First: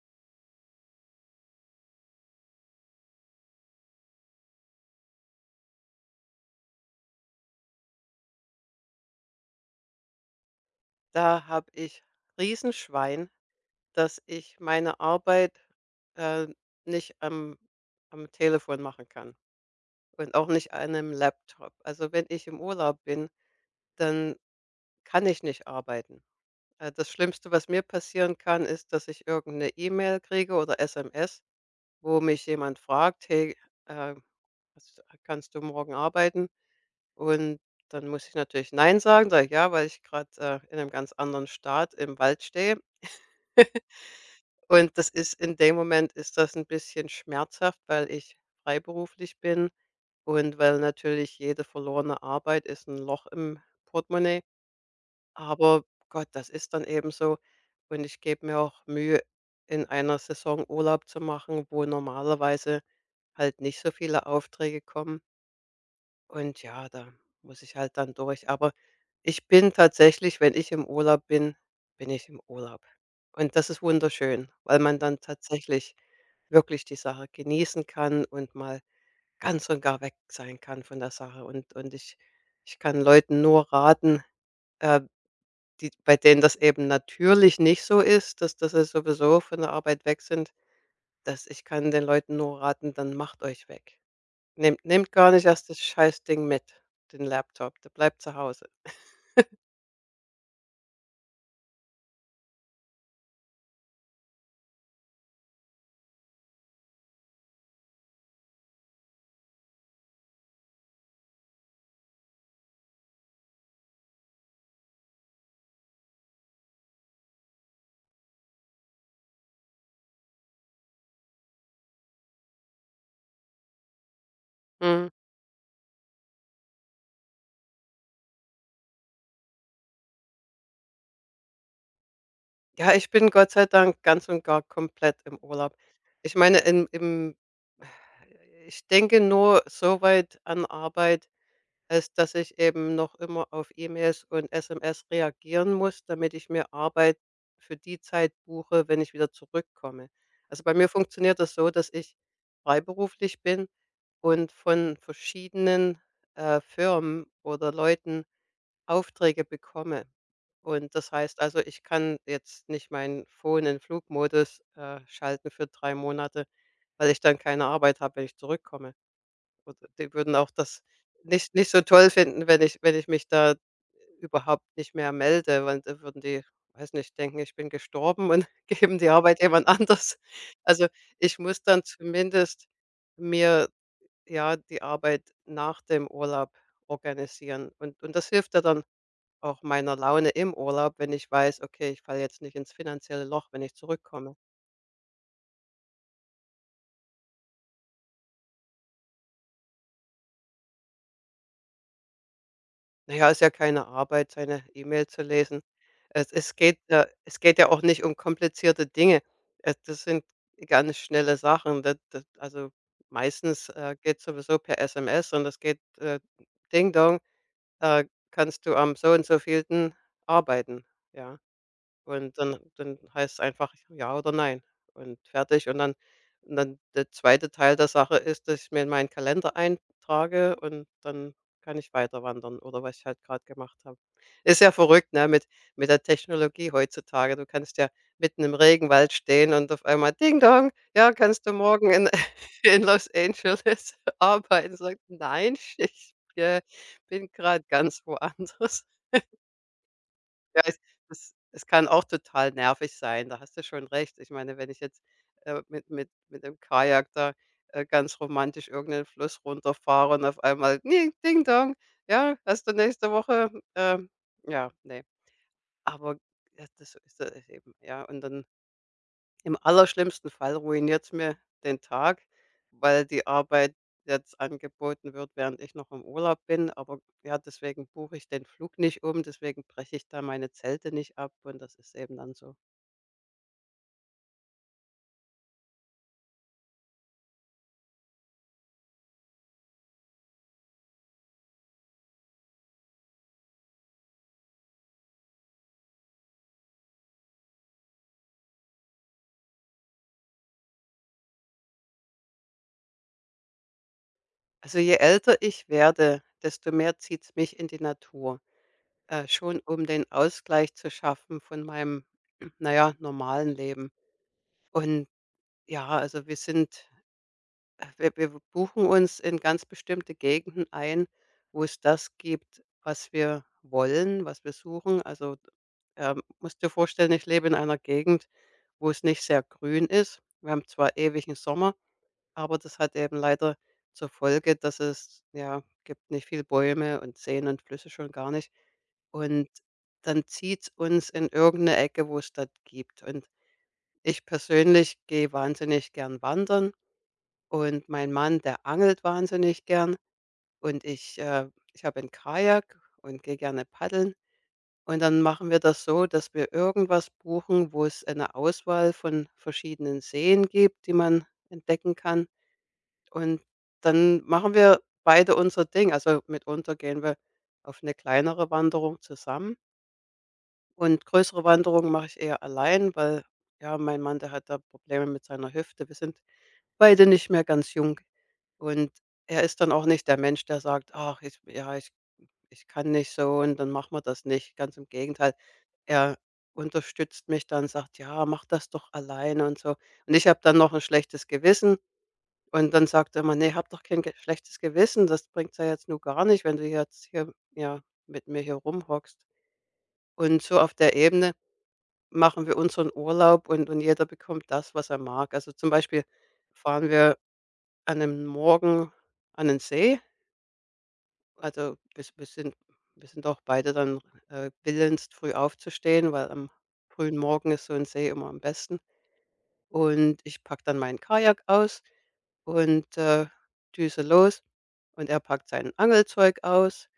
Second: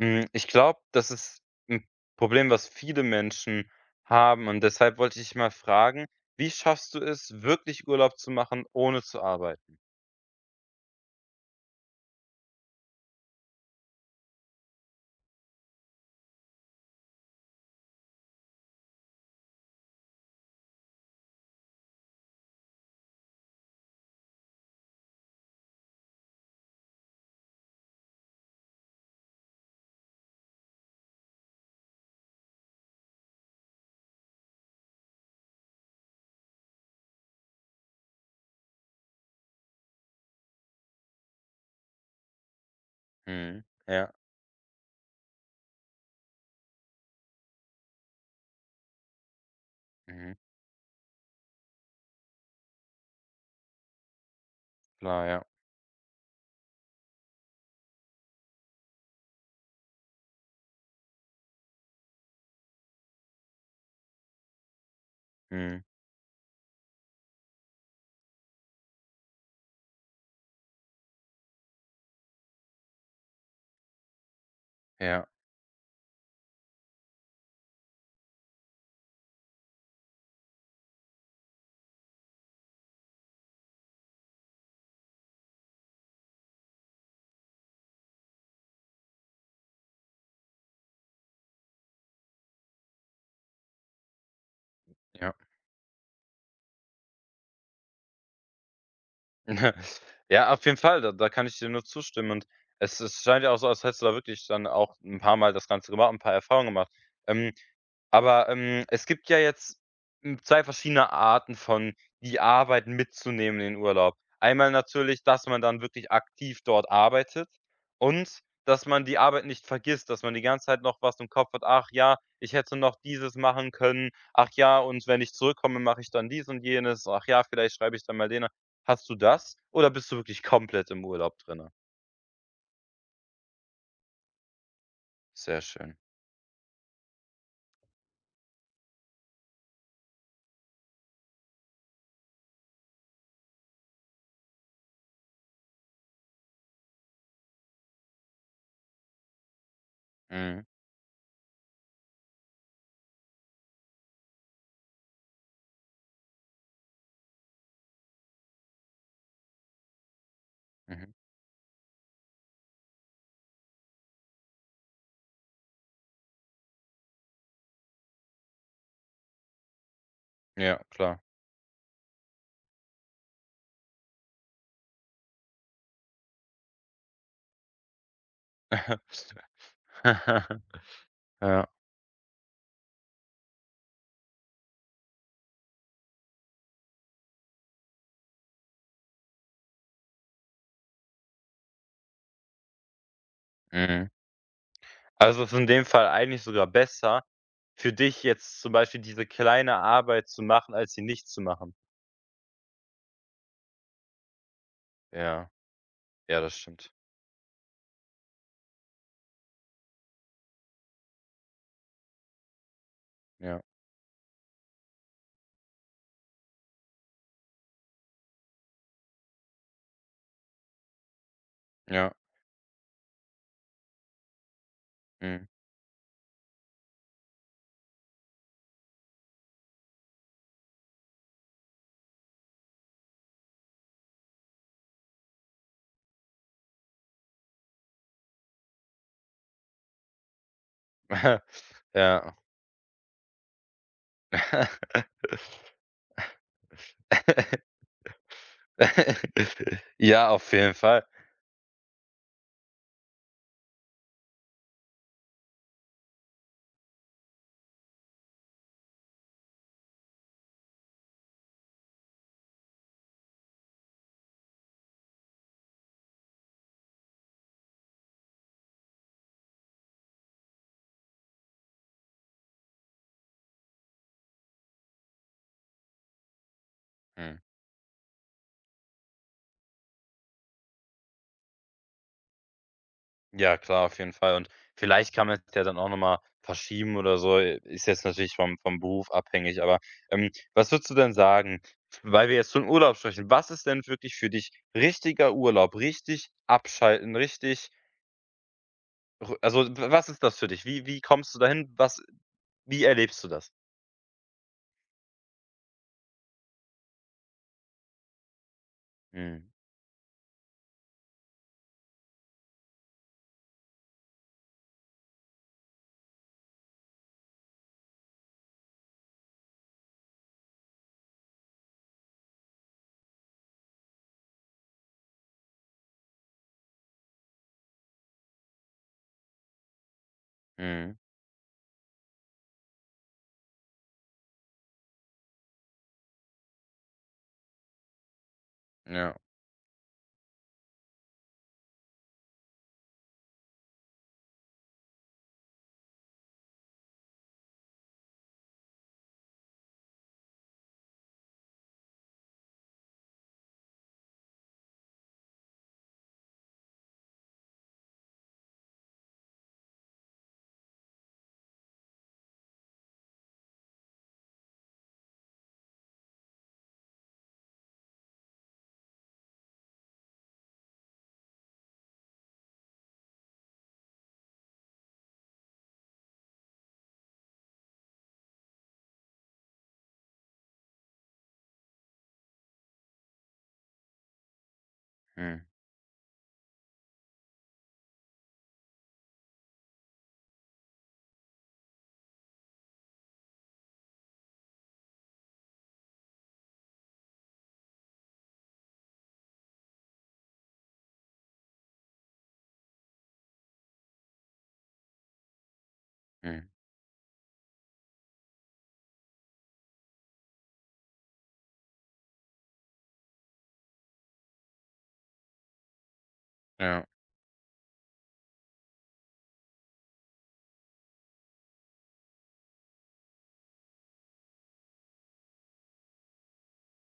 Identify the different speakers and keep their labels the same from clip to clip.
Speaker 1: Hm, ich glaube, das ist ein Problem, was viele Menschen haben, und deshalb wollte ich dich mal fragen: Wie schaffst du es, wirklich Urlaub zu machen, ohne zu arbeiten?
Speaker 2: Da habe ich Riesenschwein, dass ich meine Arbeit, äh, nicht am Telefon machen kann und auch nicht an einem Laptop. Also, wenn ich im Urlaub bin, dann kann ich nicht arbeiten. Das Schlimmste, was mir passieren kann, ist, dass ich irgendeine E-Mail kriege oder SMS, wo mich jemand fragt: „Hey, äh, hast kannst du morgen arbeiten?“ Und dann muss ich natürlich nein sagen, sage ich: „Ja, weil ich gerade in einem ganz anderen Staat im Wald stehe.“
Speaker 1: Mhm. Ja.
Speaker 2: Und das ist In dem Moment ist das ein bisschen schmerzhaft, weil ich freiberuflich bin
Speaker 1: Mhm.
Speaker 2: und weil natürlich jede verlorene Arbeit ist ein Loch im Portemonnaie.
Speaker 1: Klar, ja.
Speaker 2: Aber Gott, das ist dann eben so. Und ich gebe mir auch Mühe, in einer Saison Urlaub zu machen, wo normalerweise halt nicht so viele Aufträge kommen.
Speaker 1: Mhm.
Speaker 2: Und ja, da muss ich halt dann durch. Aber ich bin tatsächlich, wenn ich im Urlaub bin, bin ich im Urlaub. Und das ist wunderschön, weil man dann
Speaker 1: Ja,
Speaker 2: tatsächlich wirklich die Sache genießen kann und mal ganz und gar weg sein kann von der Sache. Und ich kann Leuten nur raten, äh, die bei denen das eben natürlich nicht so ist, dass dass sie sowieso von der Arbeit weg sind. Dass ich Kann den Leuten nur raten, dann macht euch weg. Nehmt gar
Speaker 1: ja.
Speaker 2: nicht erst das Scheißding mit, den Laptop, der bleibt zu Hause.
Speaker 1: Ja, auf jeden Fall, da kann ich dir nur zustimmen. Und es scheint ja auch so, als hättest du da wirklich dann auch ein paar Mal das Ganze gemacht, ein paar Erfahrungen gemacht. Ähm Aber, es gibt ja jetzt, hm, 2 verschiedene Arten von die Arbeit mitzunehmen in den Urlaub. Einmal natürlich, dass man dann wirklich aktiv dort arbeitet, und dass man die Arbeit nicht vergisst, dass man die ganze Zeit noch was im Kopf hat: „Ach ja, ich hätte noch dieses machen können. Ach ja, und
Speaker 2: Mhm.
Speaker 1: wenn ich zurückkomme, mache ich dann dies und jenes. Ach ja, vielleicht schreibe ich dann mal den“ Hast du das, oder bist du wirklich komplett im Urlaub drinne?
Speaker 2: Ja, ich bin Gott sei Dank ganz und gar komplett im
Speaker 1: Sehr
Speaker 2: Urlaub.
Speaker 1: schön.
Speaker 2: Ich meine, im im ich denke nur so weit an Arbeit, ist, dass ich eben noch immer auf E-Mails und SMS reagieren muss, damit ich mir Arbeit für die Zeit buche, wenn ich wieder zurückkomme. Also
Speaker 1: Mhm,
Speaker 2: bei mir funktioniert das so, dass ich freiberuflich bin und von verschiedenen Firmen oder Leuten Aufträge bekomme. Und
Speaker 1: mhm.
Speaker 2: das heißt also, ich kann jetzt nicht mein Phone in Flugmodus schalten für 3 Monate, weil ich dann keine Arbeit habe, wenn ich zurückkomme. Und die würden auch das
Speaker 1: Ja, klar.
Speaker 2: nicht so toll finden, wenn ich mich da überhaupt nicht mehr melde, weil da würden die, weiß nicht, denken, ich bin gestorben und geben die Arbeit jemand anders. Also, ich muss
Speaker 1: Ja.
Speaker 2: dann zumindest mir, ja, die Arbeit nach dem Urlaub organisieren. Und das hilft ja dann auch meiner Laune im Urlaub, wenn ich weiß: „Okay, ich falle jetzt nicht ins finanzielle Loch, wenn ich
Speaker 1: Mhm.
Speaker 2: zurückkomme.“
Speaker 1: Also, ist in dem Fall eigentlich sogar besser für dich jetzt zum Beispiel, diese kleine Arbeit zu machen, als sie nicht zu machen.
Speaker 2: Naja, ist ja keine Arbeit, seine E-Mail zu
Speaker 1: Ja,
Speaker 2: lesen. Es
Speaker 1: ja,
Speaker 2: es
Speaker 1: das
Speaker 2: geht
Speaker 1: stimmt.
Speaker 2: ja es geht ja auch nicht um komplizierte Dinge. Das sind ganz schnelle Sachen. Da da also,
Speaker 1: Ja,
Speaker 2: meistens, geht's sowieso per SMS und es geht: „Ding Dong, äh, kannst du am so und so vielten arbeiten?“ Ja.
Speaker 1: ja,
Speaker 2: Und dann heißt es einfach ja oder nein und
Speaker 1: mhm.
Speaker 2: fertig. Und dann der zweite Teil der Sache ist, dass ich mir in meinen Kalender eintrage und dann kann ich weiter wandern oder was ich halt gerade gemacht habe. Ist ja verrückt, ne, mit der Technologie heutzutage. Du kannst ja mitten im Regenwald stehen und auf einmal: „Ding Dong, ja, kannst du morgen in
Speaker 1: Ja.
Speaker 2: in Los Angeles arbeiten?“ sagt „Nein, ich, bin gerade ganz woanders.“
Speaker 1: Ja, auf
Speaker 2: Ja,
Speaker 1: jeden
Speaker 2: es
Speaker 1: Fall.
Speaker 2: kann auch total nervig sein, da hast du schon recht. Ich meine, wenn ich jetzt, mit dem Kajak da, ganz romantisch irgendeinen Fluss runterfahre und auf einmal: „Ding, Ding Dong, ja, hast du nächste Woche“ ja, nee. Aber ja, das so ist da eben, ja, und dann im allerschlimmsten Fall ruiniert's mir den Tag, weil die Arbeit jetzt angeboten wird, während ich noch im Urlaub bin. Aber
Speaker 1: Mhm.
Speaker 2: ja, deswegen buche ich den Flug nicht um, deswegen breche ich da meine Zelte nicht ab und das ist eben dann so.
Speaker 1: Ja, klar, auf jeden Fall. Und vielleicht kann man es ja dann auch noch mal verschieben oder so. Ist jetzt natürlich vom Beruf abhängig, aber, was würdest du denn sagen, weil wir jetzt von Urlaub sprechen, was ist denn wirklich für dich richtiger Urlaub? Richtig abschalten, richtig Ru, also, w was ist das für dich? Wie kommst du dahin? Was, wie erlebst du das?
Speaker 2: Also, je älter ich werde, desto mehr zieht's mich in die Natur,
Speaker 1: Mhm,
Speaker 2: schon um den Ausgleich zu schaffen von meinem, naja, normalen Leben. Und ja, also wir sind Äh, wir wir buchen uns in ganz bestimmte Gegenden ein, wo es das gibt, was wir wollen, was wir suchen. Also, musst dir vorstellen, ich lebe in einer Gegend, wo es nicht sehr grün ist. Wir haben zwar
Speaker 1: mhm,
Speaker 2: ewigen Sommer, aber das hat eben leider zur Folge, dass es, ja, gibt nicht viel Bäume und Seen und Flüsse schon gar nicht.
Speaker 1: ja,
Speaker 2: Und dann zieht es uns in irgendeine Ecke, wo es das gibt. Und ich persönlich gehe wahnsinnig gern wandern. Und mein Mann, der angelt wahnsinnig gern und ich habe ein Kajak und gehe gerne paddeln. Und dann machen wir das so, dass wir irgendwas buchen, wo es eine Auswahl von verschiedenen Seen gibt, die man entdecken kann. Und dann machen wir beide unser Ding. Also, mitunter gehen wir auf eine kleinere Wanderung zusammen und größere Wanderungen mache ich eher allein, weil, ja, mein Mann, der hat da Probleme mit seiner Hüfte. Wir sind beide nicht mehr ganz jung. Und er ist dann auch nicht der Mensch, der sagt: „Ach, ich ja, ich ich kann nicht so und dann machen wir das nicht.“ Ganz im Gegenteil.
Speaker 1: mhm,
Speaker 2: Er unterstützt mich dann, sagt: „Ja, mach das doch alleine“ und so. Und ich habe dann noch ein schlechtes Gewissen und dann sagt er immer: nee, hab doch kein ge schlechtes Gewissen. Das bringt's ja jetzt nur gar nicht, wenn du jetzt hier, ja, mit mir hier rumhockst.“ Und so auf der Ebene machen wir unseren Urlaub und jeder bekommt das, was er mag. Also, zum Beispiel
Speaker 1: mhm,
Speaker 2: fahren wir an einem Morgen an den See. Also, wir wir sind auch beide dann, willens, früh aufzustehen, weil am
Speaker 1: ja,
Speaker 2: frühen Morgen ist so ein See immer am besten. Und ich packe dann meinen Kajak aus und, düse los und er packt sein Angelzeug aus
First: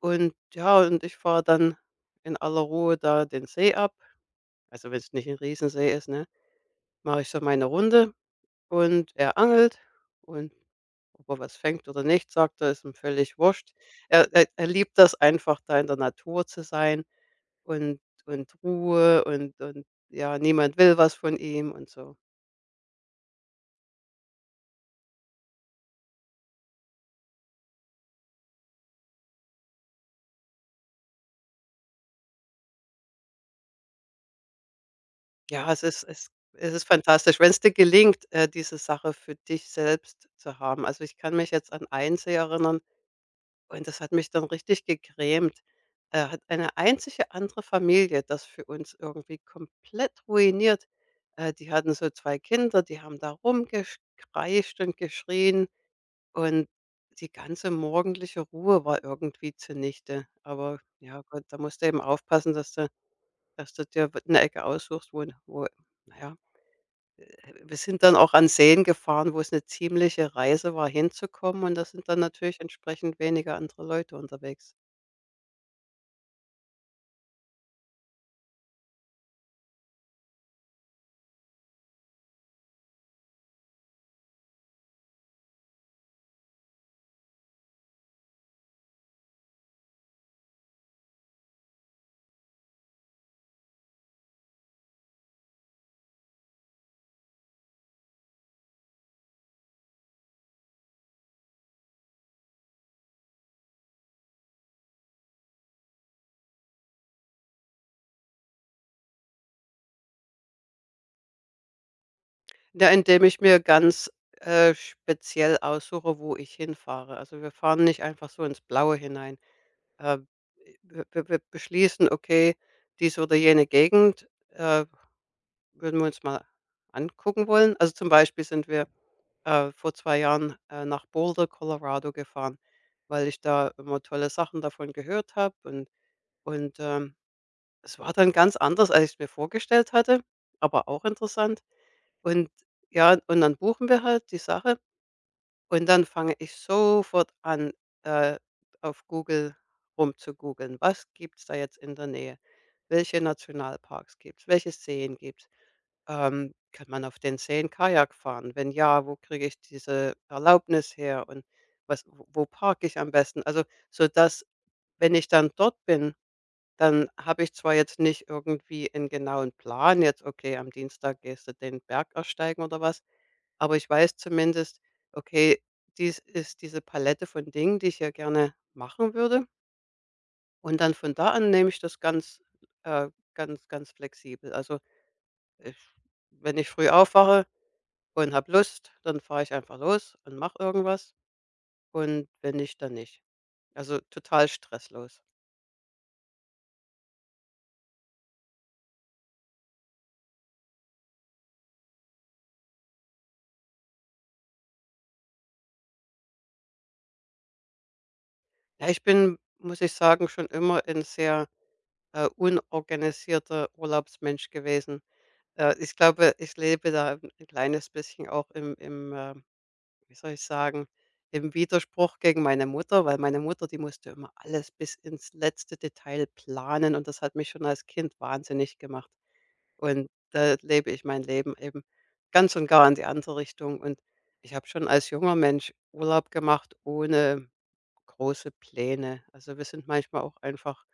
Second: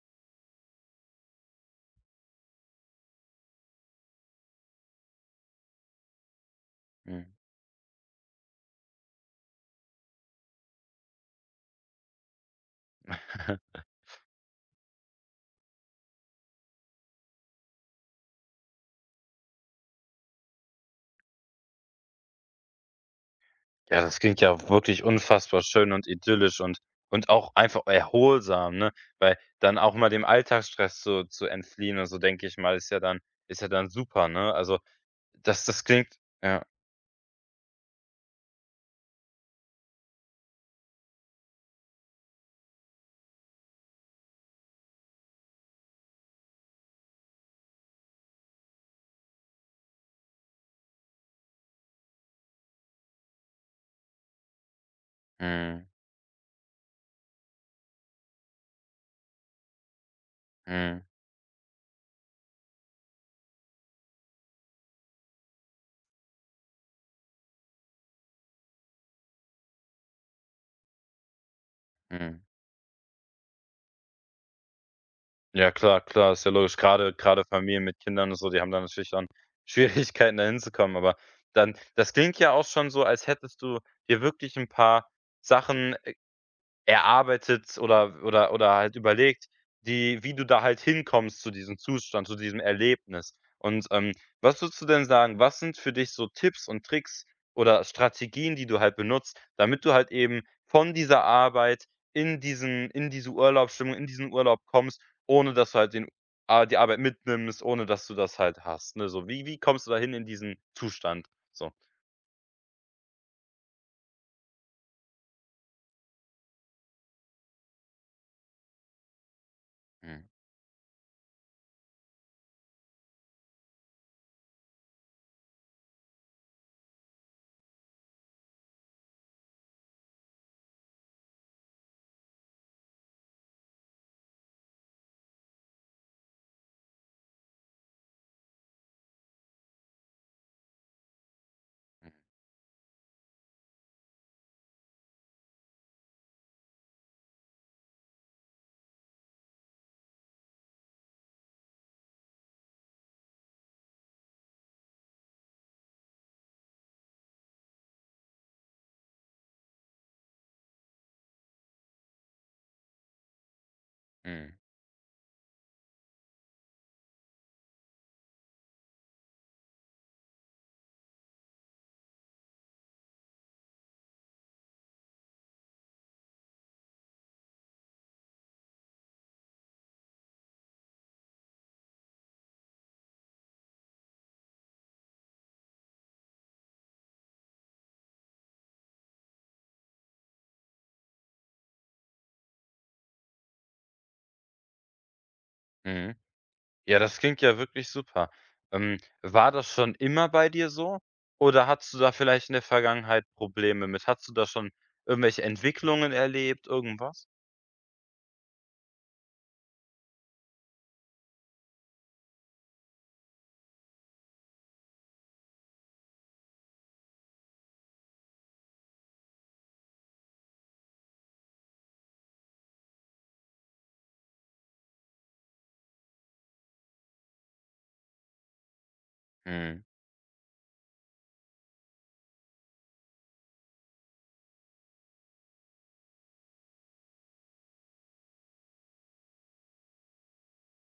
Speaker 2: und, ja, und ich fahre dann in aller Ruhe da den See ab. Also, wenn es nicht ein Riesensee ist, ne? Mache
Speaker 1: mhm.
Speaker 2: ich so meine Runde und er angelt und ob er was fängt oder nicht, sagt er, ist ihm völlig wurscht. Er liebt das einfach, da in der Natur zu sein und Ruhe und ja, niemand will was von ihm und so.
Speaker 1: Ja, das klingt ja wirklich unfassbar schön und idyllisch und auch einfach erholsam, ne? Weil dann auch mal dem Alltagsstress so zu entfliehen, und so, denke ich mal, ist ja dann super, ne? Also, das
Speaker 2: Ja, es
Speaker 1: das
Speaker 2: ist
Speaker 1: klingt ja,
Speaker 2: fantastisch, wenn es dir gelingt, diese Sache für dich selbst zu haben. Also, ich kann mich jetzt an eins erinnern. Und das hat mich dann richtig gegrämt. Hat eine einzige andere Familie das für uns irgendwie komplett ruiniert. Die hatten so 2 Kinder, die haben da rumgekreischt und geschrien
Speaker 1: mhm,
Speaker 2: und die ganze morgendliche Ruhe war irgendwie zunichte. Aber
Speaker 1: mhm,
Speaker 2: ja Gott, da musst du eben aufpassen, dass du dir eine Ecke aussuchst, na ja, wir sind dann auch an Seen gefahren, wo es eine ziemliche Reise war, hinzukommen und da sind dann
Speaker 1: mhm.
Speaker 2: natürlich entsprechend weniger andere Leute unterwegs.
Speaker 1: Ja, klar, klar, ist ja logisch. Gerade Familien mit Kindern und so, die haben da natürlich dann Schwierigkeiten, da hinzukommen. Aber dann, das klingt ja auch schon so, als hättest du dir wirklich ein paar Sachen erarbeitet oder halt überlegt, die wie du da halt hinkommst zu diesem Zustand, zu diesem Erlebnis. Und, was würdest du denn sagen, was sind für dich so Tipps und Tricks oder Strategien, die du halt benutzt, damit du halt eben von dieser Arbeit in diese Urlaubsstimmung, in diesen Urlaub kommst, ohne dass du halt den die Arbeit mitnimmst, ohne dass du das halt hast, ne? So, wie kommst du dahin in diesen Zustand? So.
Speaker 2: Ja, indem ich mir ganz, speziell aussuche, wo ich hinfahre. Also, wir fahren nicht einfach so ins Blaue hinein. Äh,
Speaker 1: Mhm,
Speaker 2: wir beschließen, okay, diese oder jene Gegend, äh, würden wir uns mal angucken wollen. Also, zum Beispiel sind wir, vor 2 Jahren, nach Boulder, Colorado gefahren, weil ich da immer tolle Sachen davon gehört habe und und, ähm, es war dann ganz anders, als ich's mir vorgestellt hatte, aber auch interessant.
Speaker 1: mhm,
Speaker 2: Und ja, und dann buchen wir halt die Sache und dann fange ich sofort an, äh, auf Google rumzugoogeln. Was gibt's da jetzt in der Nähe? Welche Nationalparks gibt's? Welche Seen gibt's? Kann man auf den Seen Kajak fahren? Wenn ja, wo kriege ich diese Erlaubnis her und was wo parke ich am besten? Also, so dass
Speaker 1: mhm,
Speaker 2: wenn ich dann dort bin, dann habe ich zwar jetzt nicht irgendwie einen genauen Plan, jetzt: „Okay, am Dienstag gehst du den Berg ersteigen“ oder was. Aber ich weiß zumindest, okay, dies ist diese Palette von Dingen, die ich ja gerne machen würde. Und dann von da an nehme ich das ganz, äh, ganz, ganz flexibel. Also ich, wenn ich früh aufwache und habe Lust, dann fahre ich einfach los und mache irgendwas. Und wenn nicht, dann nicht. Also total stresslos.
Speaker 1: mhm. Ja, das klingt ja wirklich super. War das schon immer bei dir so, oder hattest du da vielleicht in der Vergangenheit Probleme mit? Hattest du da schon irgendwelche Entwicklungen erlebt, irgendwas?
Speaker 2: Ja, ich bin, muss ich sagen, schon immer ein sehr unorganisierter Urlaubsmensch gewesen. Ich glaube, ich lebe da ein kleines bisschen auch im, im wie soll ich sagen, im Widerspruch gegen meine Mutter, weil meine Mutter, die musste immer alles bis ins letzte Detail planen und das hat mich schon als Kind wahnsinnig gemacht.
Speaker 1: Mhm,
Speaker 2: Und da lebe ich mein Leben eben ganz und gar in die andere Richtung. Und ich habe schon als junger Mensch Urlaub gemacht ohne große Pläne. Also wir sind manchmal auch einfach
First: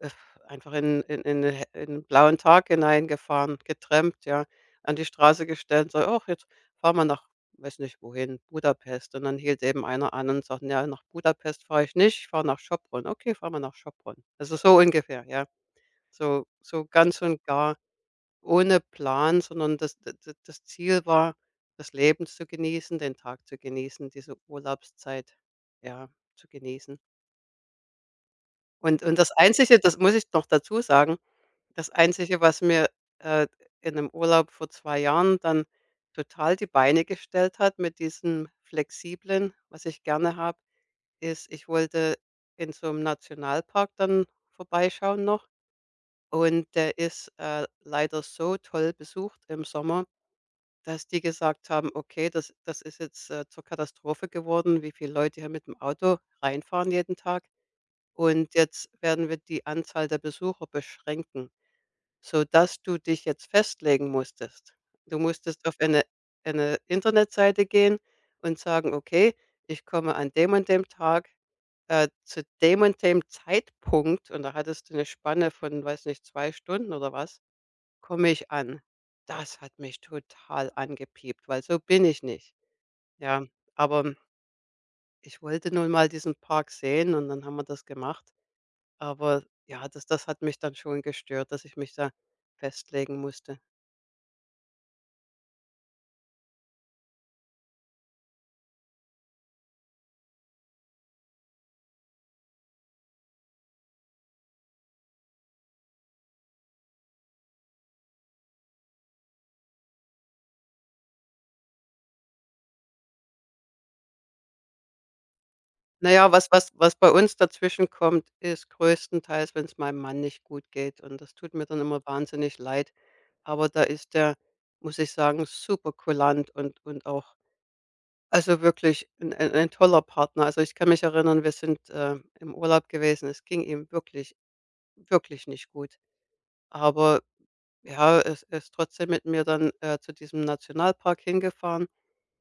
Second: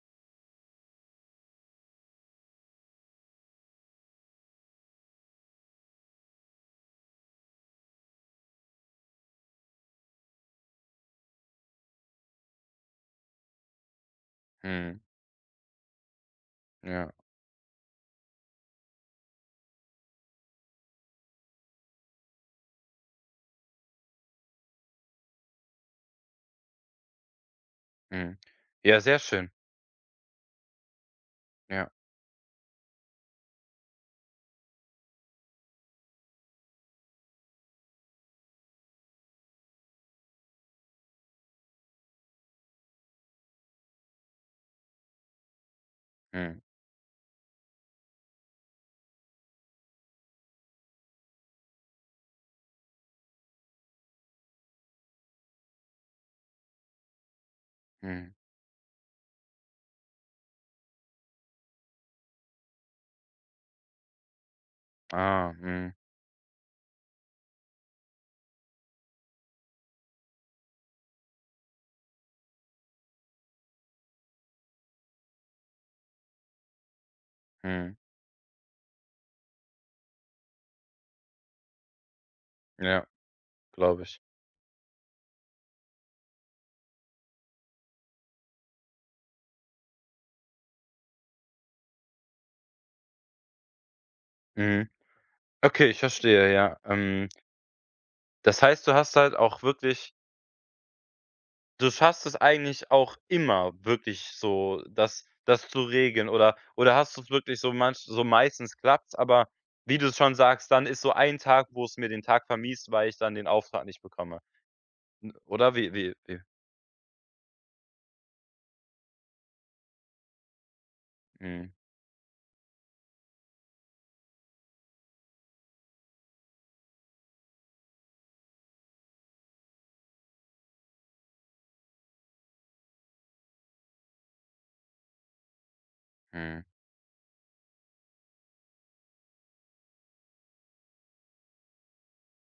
Speaker 2: äh, einfach in 'ne in 'n blauen Tag hineingefahren, getrampt, ja, an die Straße gestellt, so: „Ach, jetzt fahren wir nach“ weiß nicht wohin, Budapest. Und dann hielt eben einer an und sagt: „Ja, nach Budapest fahre ich nicht, ich fahre nach Sopron.“ „Okay, fahren wir nach Sopron.“ Also, so
Speaker 1: mhm,
Speaker 2: ungefähr, ja. So so
Speaker 1: ja,
Speaker 2: ganz und gar ohne Plan, sondern das d d das Ziel war, das Leben zu genießen, den Tag zu genießen, diese Urlaubszeit, ja, zu genießen.
Speaker 1: mhm. Ja,
Speaker 2: Und
Speaker 1: sehr
Speaker 2: das
Speaker 1: schön.
Speaker 2: Einzige, das muss ich noch dazu sagen, das
Speaker 1: Ja,
Speaker 2: Einzige, was mir, äh, in 'nem Urlaub vor 2 Jahren dann total die Beine gestellt hat mit diesem Flexiblen, was ich gerne habe, ist, ich wollte in so einem Nationalpark dann vorbeischauen noch
Speaker 1: mhm,
Speaker 2: und der ist, leider so toll besucht im Sommer, dass die gesagt haben: „Okay, das ist jetzt, zur Katastrophe geworden, wie viele Leute hier mit dem Auto reinfahren jeden Tag
Speaker 1: mhm.
Speaker 2: und jetzt werden wir die Anzahl der Besucher beschränken.“ Sodass du dich jetzt festlegen musstest. Du
Speaker 1: Ah,
Speaker 2: musstest auf
Speaker 1: mhm,
Speaker 2: eine Internetseite gehen und sagen: „Okay, ich komme an dem und dem Tag, zu dem und dem Zeitpunkt“ und da hattest du eine Spanne von, weiß nicht, 2 Stunden oder was,
Speaker 1: mhm.
Speaker 2: „komme ich an.“ Das hat mich total angepiept, weil so bin ich nicht,
Speaker 1: Ja,
Speaker 2: ja.
Speaker 1: glaube
Speaker 2: Aber
Speaker 1: ich.
Speaker 2: ich wollte nun mal diesen Park sehen und dann haben wir das gemacht. Aber ja, das hat mich dann schon gestört, dass ich mich da festlegen musste.
Speaker 1: Mhm. Okay, ich verstehe, ja. Das heißt, du hast halt auch wirklich du schaffst es eigentlich auch immer wirklich so, das zu regeln, oder hast du es wirklich so manch so meistens klappt's, aber wie du schon sagst, dann ist so ein Tag, wo es mir den Tag vermiest, weil ich dann den Auftrag nicht bekomme. N oder wie
Speaker 2: Na
Speaker 1: wie
Speaker 2: ja,
Speaker 1: wie?
Speaker 2: was bei uns dazwischen kommt, ist größtenteils, wenn es meinem Mann nicht gut geht und das tut mir
Speaker 1: Mhm,
Speaker 2: dann immer wahnsinnig leid. Aber da ist der, muss ich sagen, super kulant und auch, also wirklich 'n ein toller Partner. Also, ich kann mich erinnern, wir sind, im Urlaub gewesen. Es ging ihm wirklich, wirklich nicht gut.
Speaker 1: mhm,
Speaker 2: Aber ja, er ist trotzdem mit mir dann, zu diesem Nationalpark hingefahren.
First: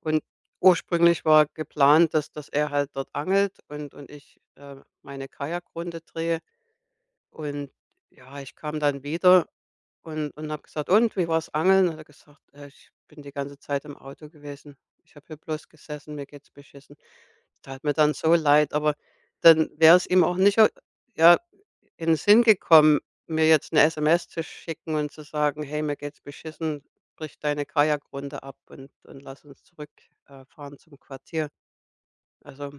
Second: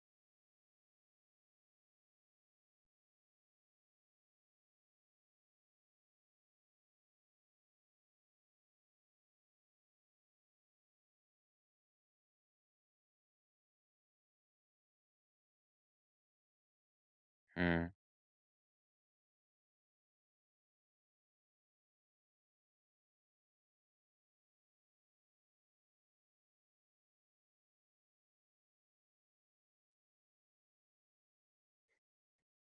Speaker 2: Und ursprünglich war geplant, dass er halt dort angelt und ich, meine Kajakrunde drehe. Und ja, ich kam dann wieder und habe gesagt: „Und, wie war's angeln?“ Hat er gesagt: „Ich bin die ganze Zeit im Auto gewesen. Ich habe hier bloß gesessen, mir geht's beschissen.“ Tat
Speaker 1: mhm.
Speaker 2: mir dann so leid, aber dann wäre es ihm auch nicht ja, in 'n Sinn gekommen, mir jetzt 'ne SMS zu schicken und zu sagen: „Hey, mir geht's beschissen, brich deine Kajakrunde ab und lass uns zurückfahren fahren zum Quartier.“ Also,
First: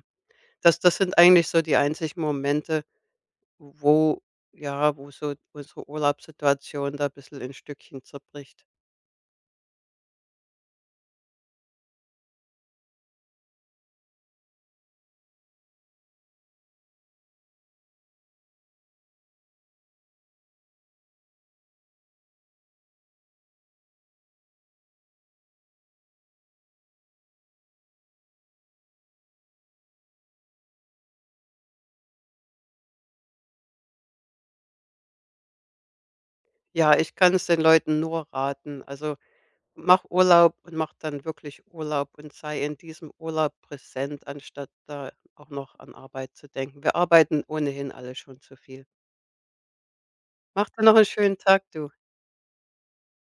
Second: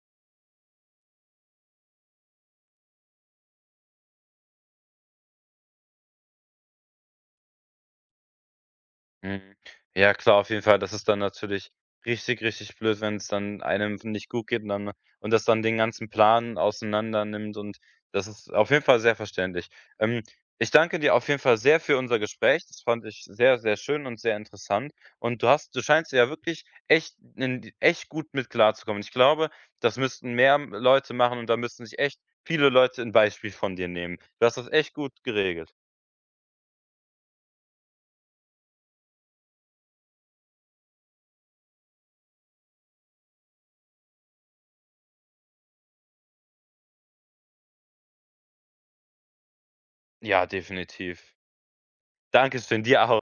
Speaker 2: das sind eigentlich so die einzigen Momente, wo ja, wo so unsere Urlaubssituation da bissel in Stückchen zerbricht.
Speaker 1: Mhm. Ja, klar, auf jeden Fall. Das ist dann natürlich richtig, richtig blöd, wenn es dann einem nicht gut geht und dann und das dann den ganzen Plan auseinander nimmt, und das ist auf jeden Fall sehr verständlich. Ähm, ich danke dir auf jeden Fall sehr für unser Gespräch. Das fand ich sehr, sehr schön und sehr interessant. Und du hast du scheinst ja wirklich echt in die- echt gut mit klarzukommen. Ich glaube, das müssten mehr Leute machen, und da müssten sich echt viele Leute ein Beispiel von dir nehmen. Du hast das echt gut geregelt.
Speaker 2: Ja, ich kann es den Leuten nur raten. Also, mach Urlaub und mach dann wirklich Urlaub und sei in diesem Urlaub präsent, anstatt da auch noch an Arbeit zu denken. Wir arbeiten ohnehin alle schon zu viel.
Speaker 1: Ja,
Speaker 2: Mach dir noch einen
Speaker 1: definitiv.
Speaker 2: schönen Tag, du.
Speaker 1: Dankeschön, dir auch.